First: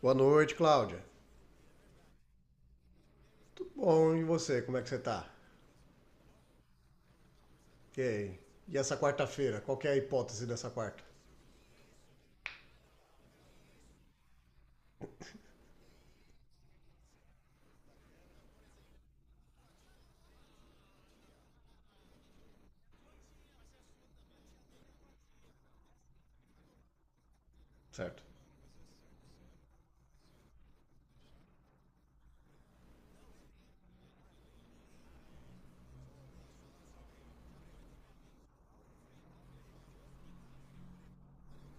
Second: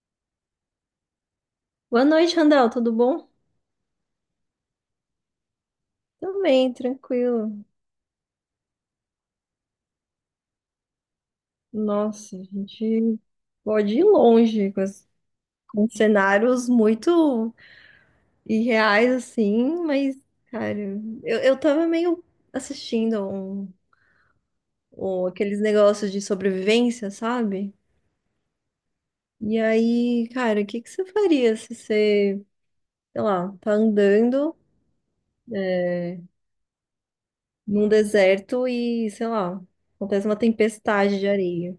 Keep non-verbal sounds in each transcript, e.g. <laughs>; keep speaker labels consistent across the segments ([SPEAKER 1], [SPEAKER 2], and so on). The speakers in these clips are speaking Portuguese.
[SPEAKER 1] Boa noite, Cláudia.
[SPEAKER 2] Boa noite, Randall, tudo bom?
[SPEAKER 1] Bom, e você, como é que você tá?
[SPEAKER 2] Também, tranquilo.
[SPEAKER 1] Ok. E essa quarta-feira, qual que é a hipótese dessa quarta?
[SPEAKER 2] Nossa, a gente pode ir longe com, com cenários muito irreais, assim, mas, cara, eu tava meio assistindo aqueles negócios de sobrevivência, sabe?
[SPEAKER 1] Certo.
[SPEAKER 2] E aí, cara, o que que você faria se você, sei lá, tá andando num deserto e, sei lá, acontece uma tempestade de areia?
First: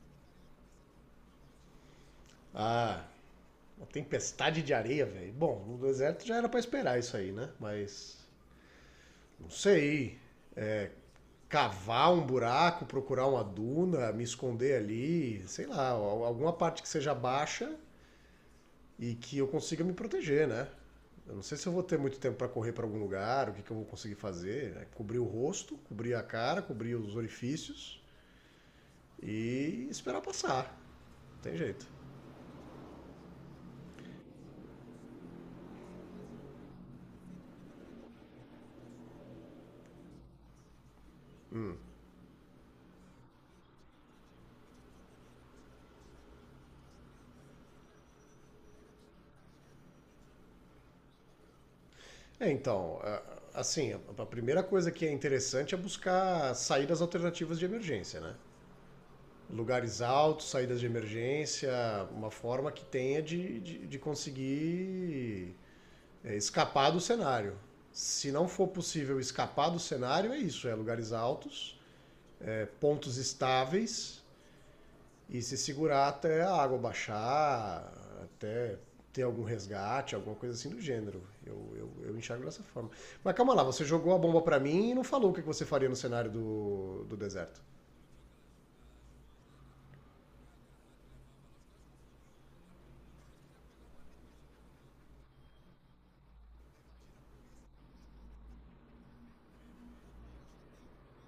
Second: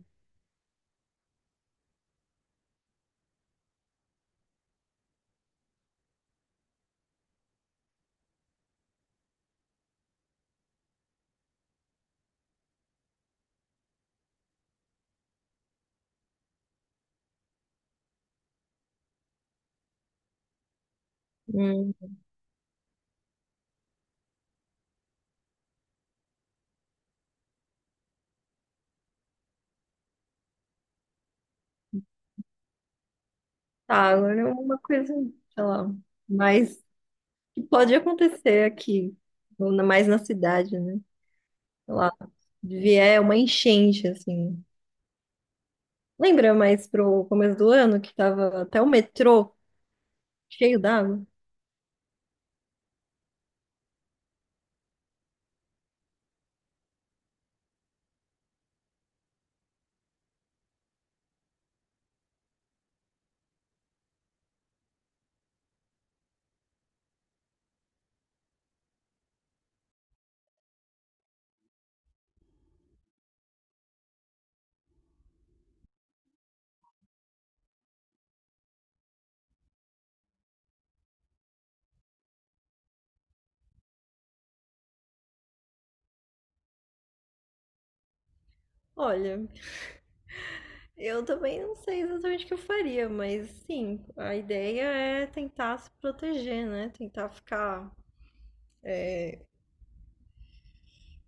[SPEAKER 1] Ah, uma tempestade de areia, velho. Bom, no deserto já era pra esperar isso aí, né? Mas não sei. Cavar um buraco, procurar uma duna, me esconder ali, sei lá, alguma parte que seja baixa e que eu consiga me proteger, né? Eu não sei se eu vou
[SPEAKER 2] Hum.
[SPEAKER 1] ter muito tempo pra correr pra algum lugar, o que eu vou conseguir fazer, né? Cobrir o rosto, cobrir a cara, cobrir os orifícios e esperar passar. Não tem jeito.
[SPEAKER 2] Tá, agora é uma coisa, sei lá, mais que pode acontecer aqui, ou mais na cidade, né? Sei lá, vier uma enchente, assim. Lembra mais pro começo do ano que tava até o metrô cheio d'água?
[SPEAKER 1] Então, assim, a primeira coisa que é interessante é buscar saídas alternativas de emergência, né? Lugares altos, saídas de emergência, uma forma que tenha de conseguir, escapar do cenário. Se não for possível escapar do cenário, é isso: é lugares altos, é pontos estáveis e se segurar até a água baixar, até ter algum resgate, alguma coisa assim do gênero. Eu enxergo dessa forma. Mas calma lá, você jogou a bomba pra mim e não falou o que você faria no cenário do deserto.
[SPEAKER 2] Olha, eu também não sei exatamente o que eu faria, mas sim, a ideia é tentar se proteger, né? Tentar ficar.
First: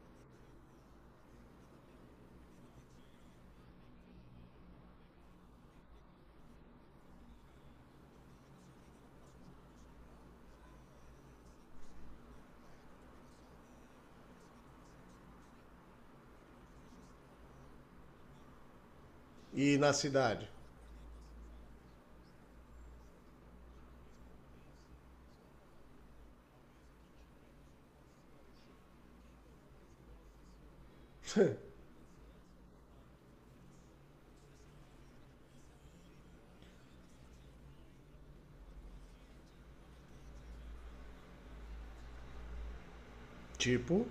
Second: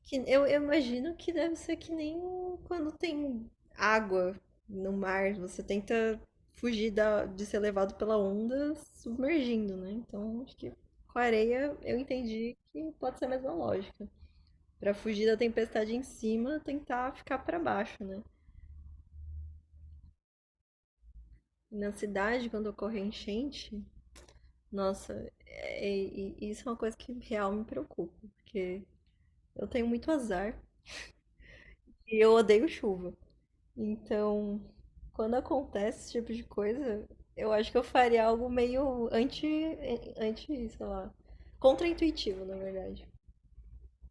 [SPEAKER 2] Que eu imagino que deve ser que nem quando tem água no mar, você tenta fugir de ser levado pela onda submergindo, né? Então, acho que com a areia eu entendi que pode ser a mesma lógica. Pra fugir da tempestade em cima, tentar ficar pra baixo, né?
[SPEAKER 1] E na cidade?
[SPEAKER 2] E na cidade, quando ocorre a enchente, nossa, e isso é uma coisa que real me preocupa, porque eu tenho muito azar e eu odeio chuva. Então, quando acontece esse tipo de coisa, eu acho que eu faria algo meio anti, sei lá, contraintuitivo, na verdade.
[SPEAKER 1] Tipo,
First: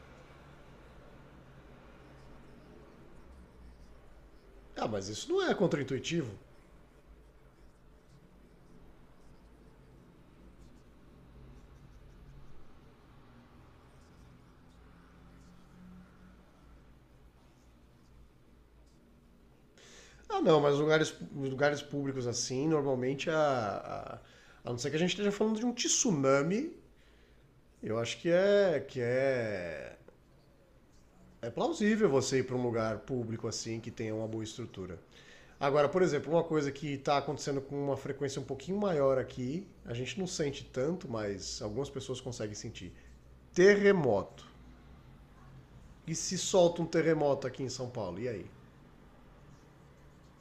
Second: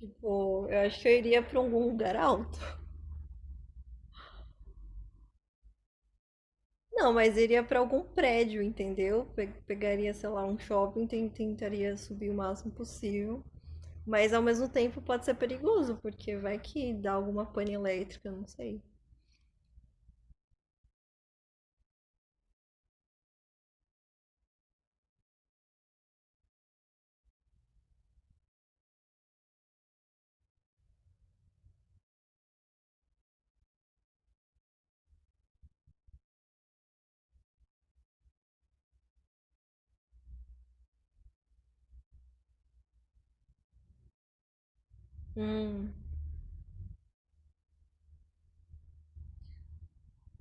[SPEAKER 2] Tipo, eu acho que eu iria pra algum lugar alto.
[SPEAKER 1] ah, mas isso não é contraintuitivo.
[SPEAKER 2] Não, mas iria pra algum prédio, entendeu? Pegaria, sei lá, um shopping, tentaria subir o máximo possível. Mas ao mesmo tempo pode ser perigoso, porque vai que dá alguma pane elétrica, não sei.
[SPEAKER 1] Ah, não, mas lugares, lugares públicos assim, normalmente, a não ser que a gente esteja falando de um tsunami, eu acho que é, é plausível você ir para um lugar público assim que tenha uma boa estrutura. Agora, por exemplo, uma coisa que está acontecendo com uma frequência um pouquinho maior aqui, a gente não sente tanto, mas algumas pessoas conseguem sentir. Terremoto.
[SPEAKER 2] Hum.
[SPEAKER 1] E se solta um terremoto aqui em São Paulo? E aí?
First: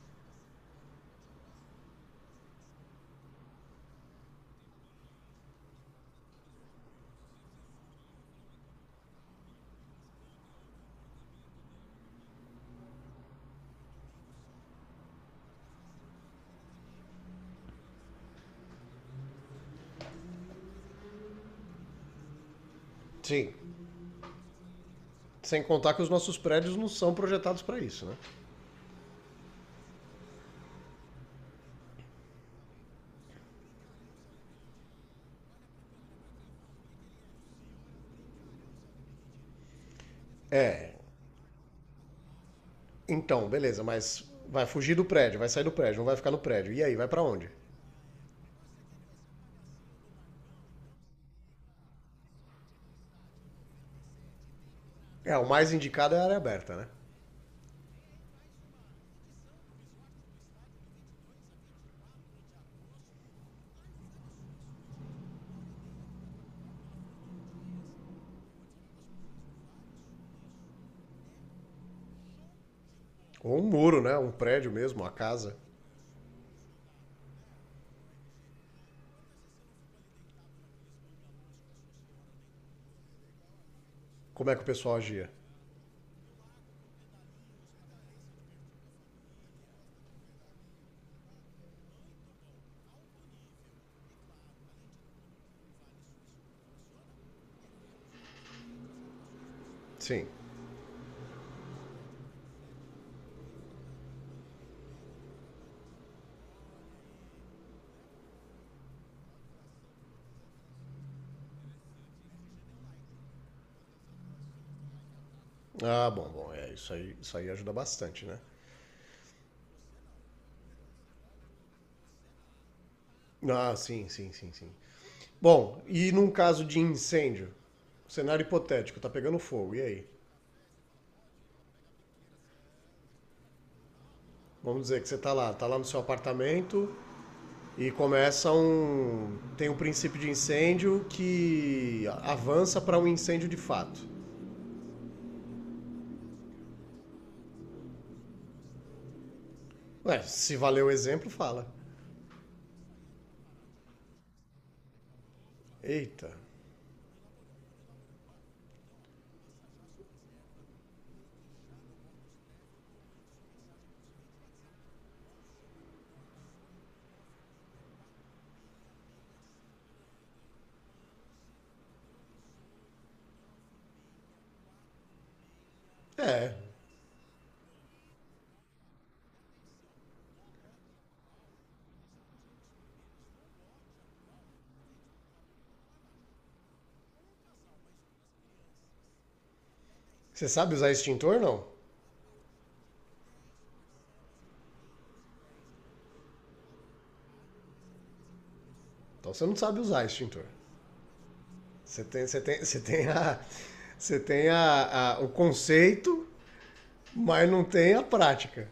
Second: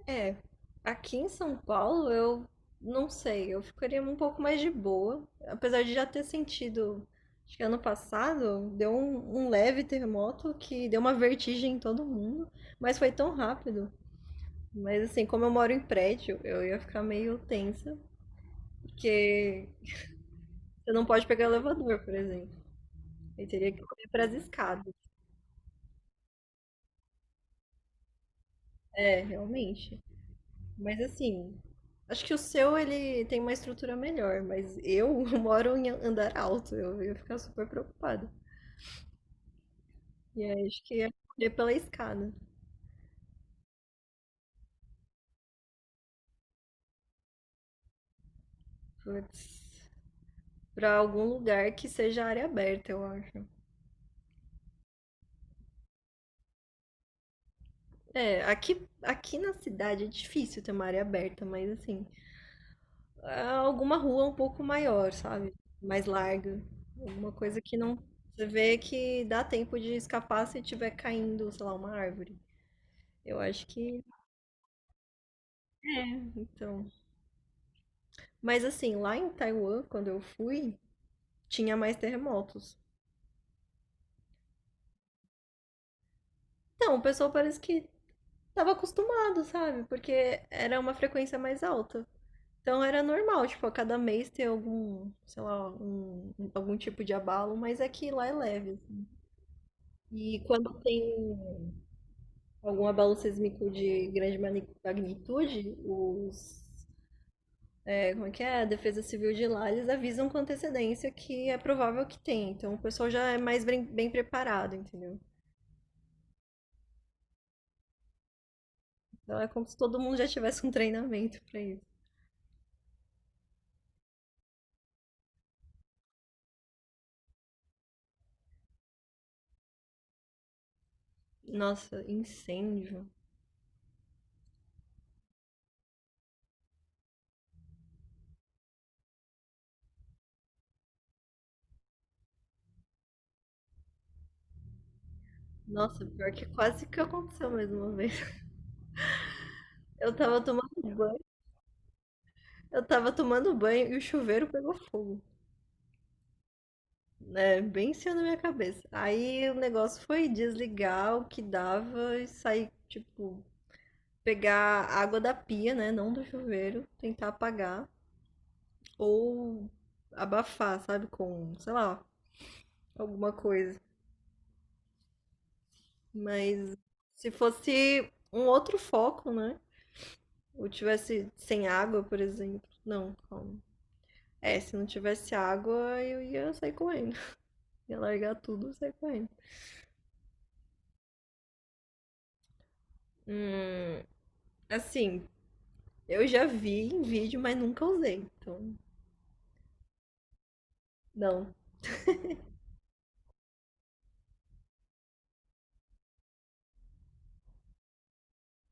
[SPEAKER 2] É, aqui em São Paulo eu não sei, eu ficaria um pouco mais de boa, apesar de já ter sentido, acho que ano passado deu um leve terremoto que deu uma vertigem em todo mundo, mas foi tão rápido. Mas assim, como eu moro em prédio, eu ia ficar meio tensa, porque você não pode pegar elevador, por exemplo. Eu
[SPEAKER 1] Sim,
[SPEAKER 2] teria que correr para as escadas.
[SPEAKER 1] sem contar que os nossos prédios não são projetados para isso, né?
[SPEAKER 2] É, realmente. Mas assim, acho que o seu ele tem uma estrutura melhor, mas eu <laughs> moro em andar alto, eu ia ficar super preocupada. E aí acho
[SPEAKER 1] É.
[SPEAKER 2] que ia correr pela escada.
[SPEAKER 1] Então, beleza, mas vai fugir do prédio, vai sair do prédio, não vai ficar no prédio. E aí, vai para onde?
[SPEAKER 2] Putz, pra algum lugar que seja área aberta, eu acho.
[SPEAKER 1] É, o mais indicado é a área aberta, né?
[SPEAKER 2] É, aqui na cidade é difícil ter uma área aberta, mas assim, ah, alguma rua um pouco maior, sabe? Mais larga. Alguma coisa que não. Você vê que dá tempo de escapar se tiver caindo, sei lá, uma árvore. Eu
[SPEAKER 1] Ou um
[SPEAKER 2] acho
[SPEAKER 1] muro,
[SPEAKER 2] que.
[SPEAKER 1] né? Um prédio mesmo, uma casa.
[SPEAKER 2] Né, então. Mas assim, lá em Taiwan, quando eu fui, tinha mais terremotos.
[SPEAKER 1] Como é que o pessoal agia?
[SPEAKER 2] Então, o pessoal parece que tava acostumado, sabe? Porque era uma frequência mais alta. Então era normal, tipo, a cada mês ter algum, sei lá, algum tipo de abalo, mas é que lá é leve, assim.
[SPEAKER 1] Sim.
[SPEAKER 2] E quando tem algum abalo sísmico de grande magnitude, os, é, como é que é? A Defesa Civil de lá, eles avisam com antecedência que é provável que tenha. Então o pessoal já é mais bem preparado, entendeu?
[SPEAKER 1] Ah, bom, bom, é, isso aí ajuda bastante, né?
[SPEAKER 2] Não é como se todo mundo já tivesse um treinamento pra isso.
[SPEAKER 1] Ah, sim, sim, sim, sim. Bom, e num caso de incêndio? Cenário hipotético, tá pegando fogo, e aí?
[SPEAKER 2] Nossa, incêndio.
[SPEAKER 1] Vamos dizer que você tá lá no seu apartamento e começa um. Tem um princípio de incêndio que avança para um incêndio de fato.
[SPEAKER 2] Nossa, pior que quase que aconteceu mais uma vez. Eu
[SPEAKER 1] Ué,
[SPEAKER 2] tava
[SPEAKER 1] se
[SPEAKER 2] tomando
[SPEAKER 1] valer o
[SPEAKER 2] banho,
[SPEAKER 1] exemplo, fala.
[SPEAKER 2] eu tava tomando banho e o chuveiro pegou fogo.
[SPEAKER 1] Eita.
[SPEAKER 2] Né? Bem em cima da minha cabeça. Aí o negócio foi desligar o que dava e sair, tipo, pegar a água da pia, né? Não do chuveiro, tentar apagar. Ou abafar, sabe? Com, sei lá, alguma coisa.
[SPEAKER 1] É.
[SPEAKER 2] Mas se fosse um outro foco, né? Ou tivesse sem água, por exemplo. Não, calma. É, se não tivesse água, eu ia sair correndo. <laughs> Ia largar tudo e sair correndo.
[SPEAKER 1] Você sabe usar extintor, não?
[SPEAKER 2] Hum, assim, eu já vi em vídeo, mas nunca usei. Então,
[SPEAKER 1] Então você não sabe usar extintor.
[SPEAKER 2] não.
[SPEAKER 1] Você tem, você tem, você tem a. Você tem a, o conceito, mas não tem a prática.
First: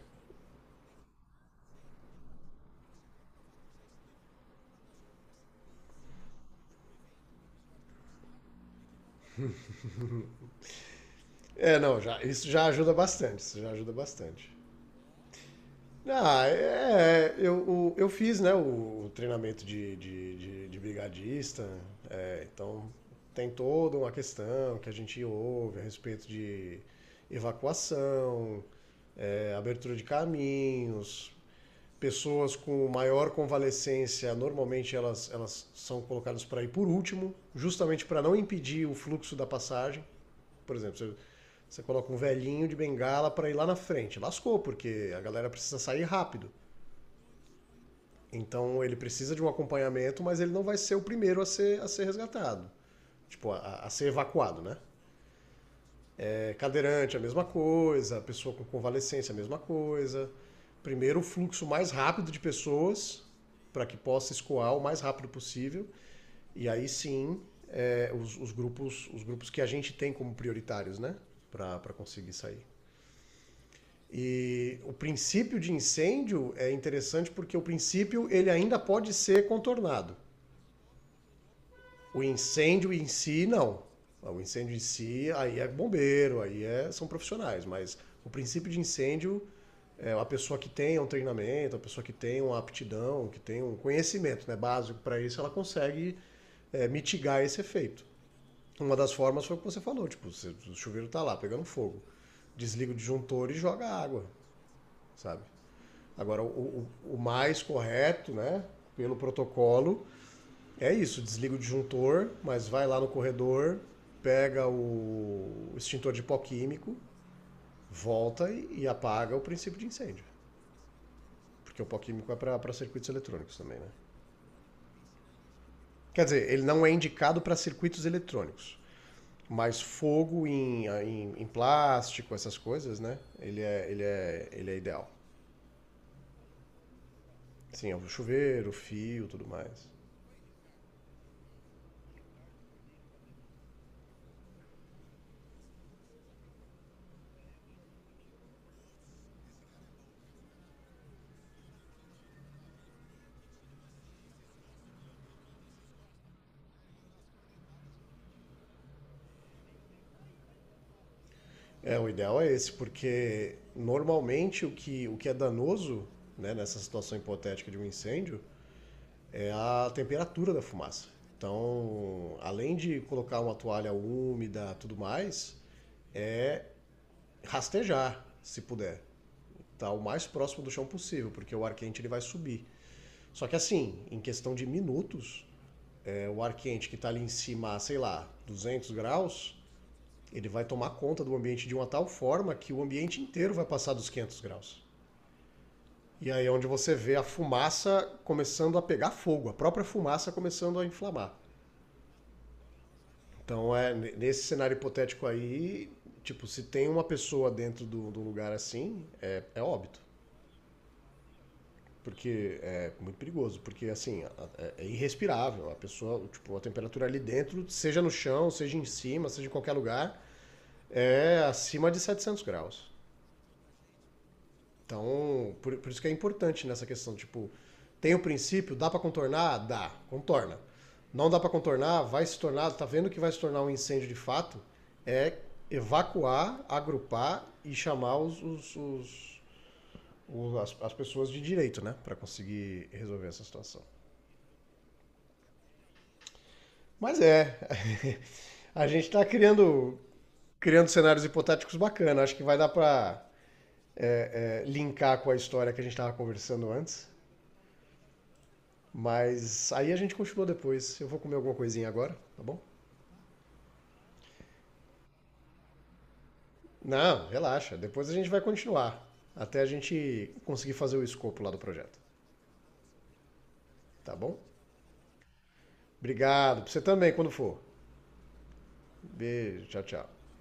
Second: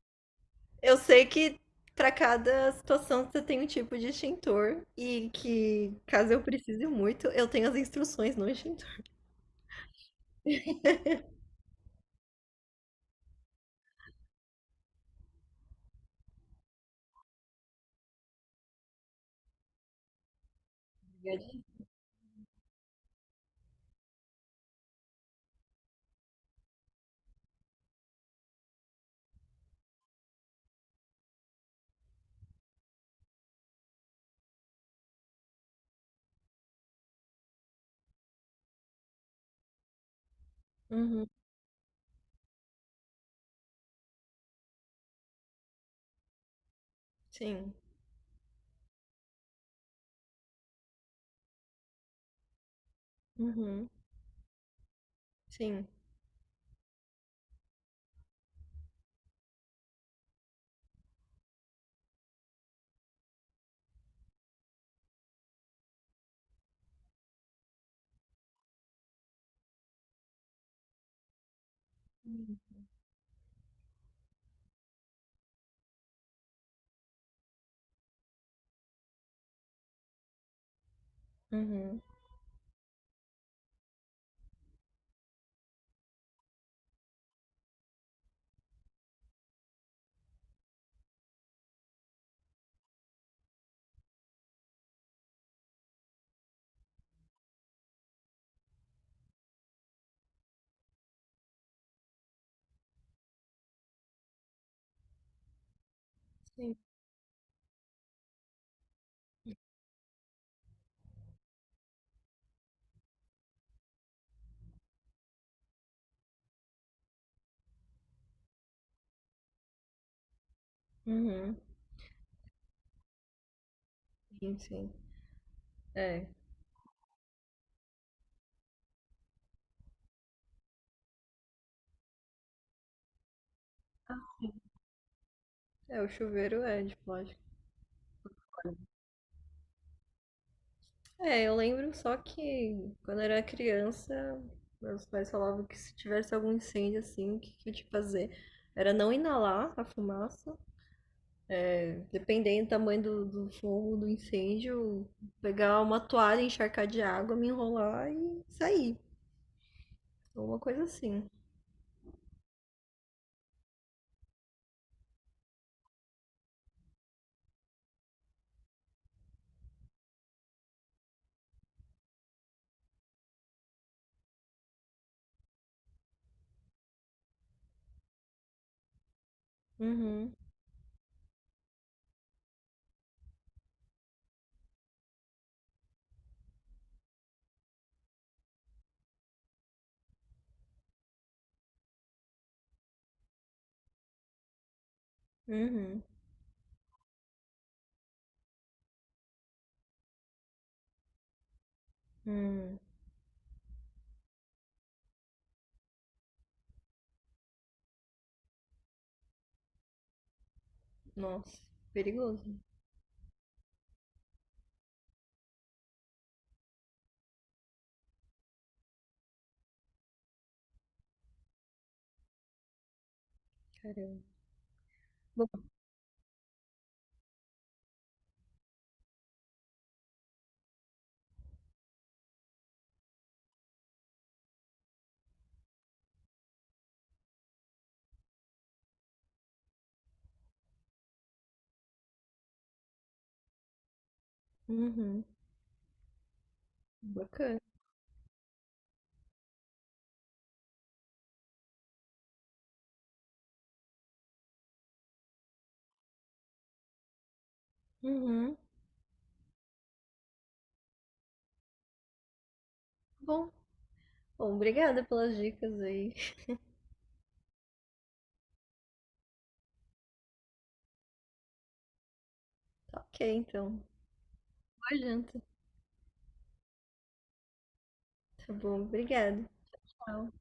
[SPEAKER 2] Eu sei que para cada situação você tem um tipo de extintor e que, caso eu precise muito, eu tenho as instruções no extintor.
[SPEAKER 1] É, não, já, Isso já ajuda bastante, isso já ajuda bastante. Eu fiz, né, o treinamento de brigadista, então tem toda uma questão que a gente ouve a respeito de evacuação, abertura de caminhos, pessoas com maior convalescência, normalmente elas são colocadas para ir por último, justamente para não impedir o fluxo da passagem. Por exemplo,
[SPEAKER 2] Uhum,
[SPEAKER 1] você coloca um velhinho de bengala para ir lá na frente. Lascou, porque a galera precisa sair rápido.
[SPEAKER 2] sim.
[SPEAKER 1] Então ele precisa de um acompanhamento, mas ele não vai ser o primeiro a ser resgatado. Tipo,
[SPEAKER 2] Uhum,
[SPEAKER 1] a ser evacuado, né?
[SPEAKER 2] sim.
[SPEAKER 1] É, cadeirante, a mesma coisa. Pessoa com convalescência, a mesma coisa. Primeiro, o fluxo mais rápido de pessoas para que possa escoar o mais rápido possível. E aí sim, os grupos que a gente tem como prioritários, né? Para conseguir sair. E o princípio de incêndio é interessante porque o princípio ele ainda pode ser contornado.
[SPEAKER 2] Uhum,
[SPEAKER 1] O incêndio em si não. O incêndio em si aí é bombeiro, aí é, são profissionais, mas o princípio de incêndio é a pessoa que tem um treinamento, a pessoa que tem uma aptidão, que tem um conhecimento, né, básico para isso, ela consegue, mitigar esse efeito. Uma das formas foi o que você falou, tipo, o chuveiro está lá pegando fogo, desliga o disjuntor e joga água, sabe? Agora,
[SPEAKER 2] sim.
[SPEAKER 1] o mais correto, né, pelo protocolo, é isso: desliga o disjuntor, mas vai lá no corredor, pega o extintor de pó químico, volta e apaga o princípio de incêndio.
[SPEAKER 2] Uhum,
[SPEAKER 1] Porque o pó químico é para circuitos eletrônicos também, né?
[SPEAKER 2] sim, sim.
[SPEAKER 1] Quer
[SPEAKER 2] É.
[SPEAKER 1] dizer, ele não é indicado para circuitos eletrônicos, mas fogo em plástico, essas coisas, né? Ele é ideal.
[SPEAKER 2] É, o chuveiro é de plástico.
[SPEAKER 1] Sim, é o chuveiro, o fio, tudo mais.
[SPEAKER 2] É, eu lembro só que quando era criança, meus pais falavam que se tivesse algum incêndio assim, o que que tinha que fazer? Era não inalar a fumaça, é, dependendo do tamanho do, do fogo, do incêndio, pegar uma toalha, encharcar de água, me enrolar e sair. Alguma coisa assim.
[SPEAKER 1] É, o ideal é esse, porque normalmente o que é danoso, né, nessa situação hipotética de um incêndio é a temperatura da fumaça. Então, além de colocar uma toalha úmida, tudo mais, rastejar, se puder, tá o mais
[SPEAKER 2] Uhum,
[SPEAKER 1] próximo do chão possível, porque o ar quente ele vai subir. Só que assim, em questão de minutos, o ar quente que está ali em cima, sei lá, 200 graus, ele vai tomar conta do ambiente de uma tal forma que o ambiente inteiro vai passar dos 500 graus.
[SPEAKER 2] uhum,
[SPEAKER 1] E aí é onde você vê a fumaça começando a pegar fogo, a própria fumaça começando a inflamar.
[SPEAKER 2] uhum.
[SPEAKER 1] Então, é nesse cenário hipotético aí, tipo, se tem uma pessoa dentro do lugar assim, é, é óbito.
[SPEAKER 2] Nossa, perigoso, né?
[SPEAKER 1] Porque é muito perigoso, porque assim, é, é irrespirável. A pessoa, tipo, a temperatura ali dentro, seja no chão, seja em cima, seja em qualquer lugar, é acima de 700 graus.
[SPEAKER 2] Caramba. Bom.
[SPEAKER 1] Então, por isso que é importante nessa questão, tipo, tem o princípio, dá para contornar? Dá, contorna. Não dá para contornar, vai se tornar, tá vendo que vai se tornar um incêndio de fato? É evacuar, agrupar e chamar as pessoas de direito, né? Para conseguir resolver essa situação.
[SPEAKER 2] Uhum,
[SPEAKER 1] Mas é,
[SPEAKER 2] bacana.
[SPEAKER 1] <laughs> a gente tá criando, criando cenários hipotéticos bacanas. Acho que vai dar para linkar com a história que a gente estava conversando antes.
[SPEAKER 2] Uhum.
[SPEAKER 1] Mas aí a gente continua depois. Eu vou comer alguma coisinha agora, tá bom?
[SPEAKER 2] Bom. Bom, obrigada pelas dicas aí.
[SPEAKER 1] Não, relaxa. Depois a gente vai continuar. Até a gente conseguir fazer o escopo lá do projeto,
[SPEAKER 2] Tá ok, então.
[SPEAKER 1] tá bom?
[SPEAKER 2] Boa janta.
[SPEAKER 1] Obrigado. Pra você também, quando for.
[SPEAKER 2] Tá bom, obrigada.
[SPEAKER 1] Beijo, tchau, tchau.
[SPEAKER 2] Tchau.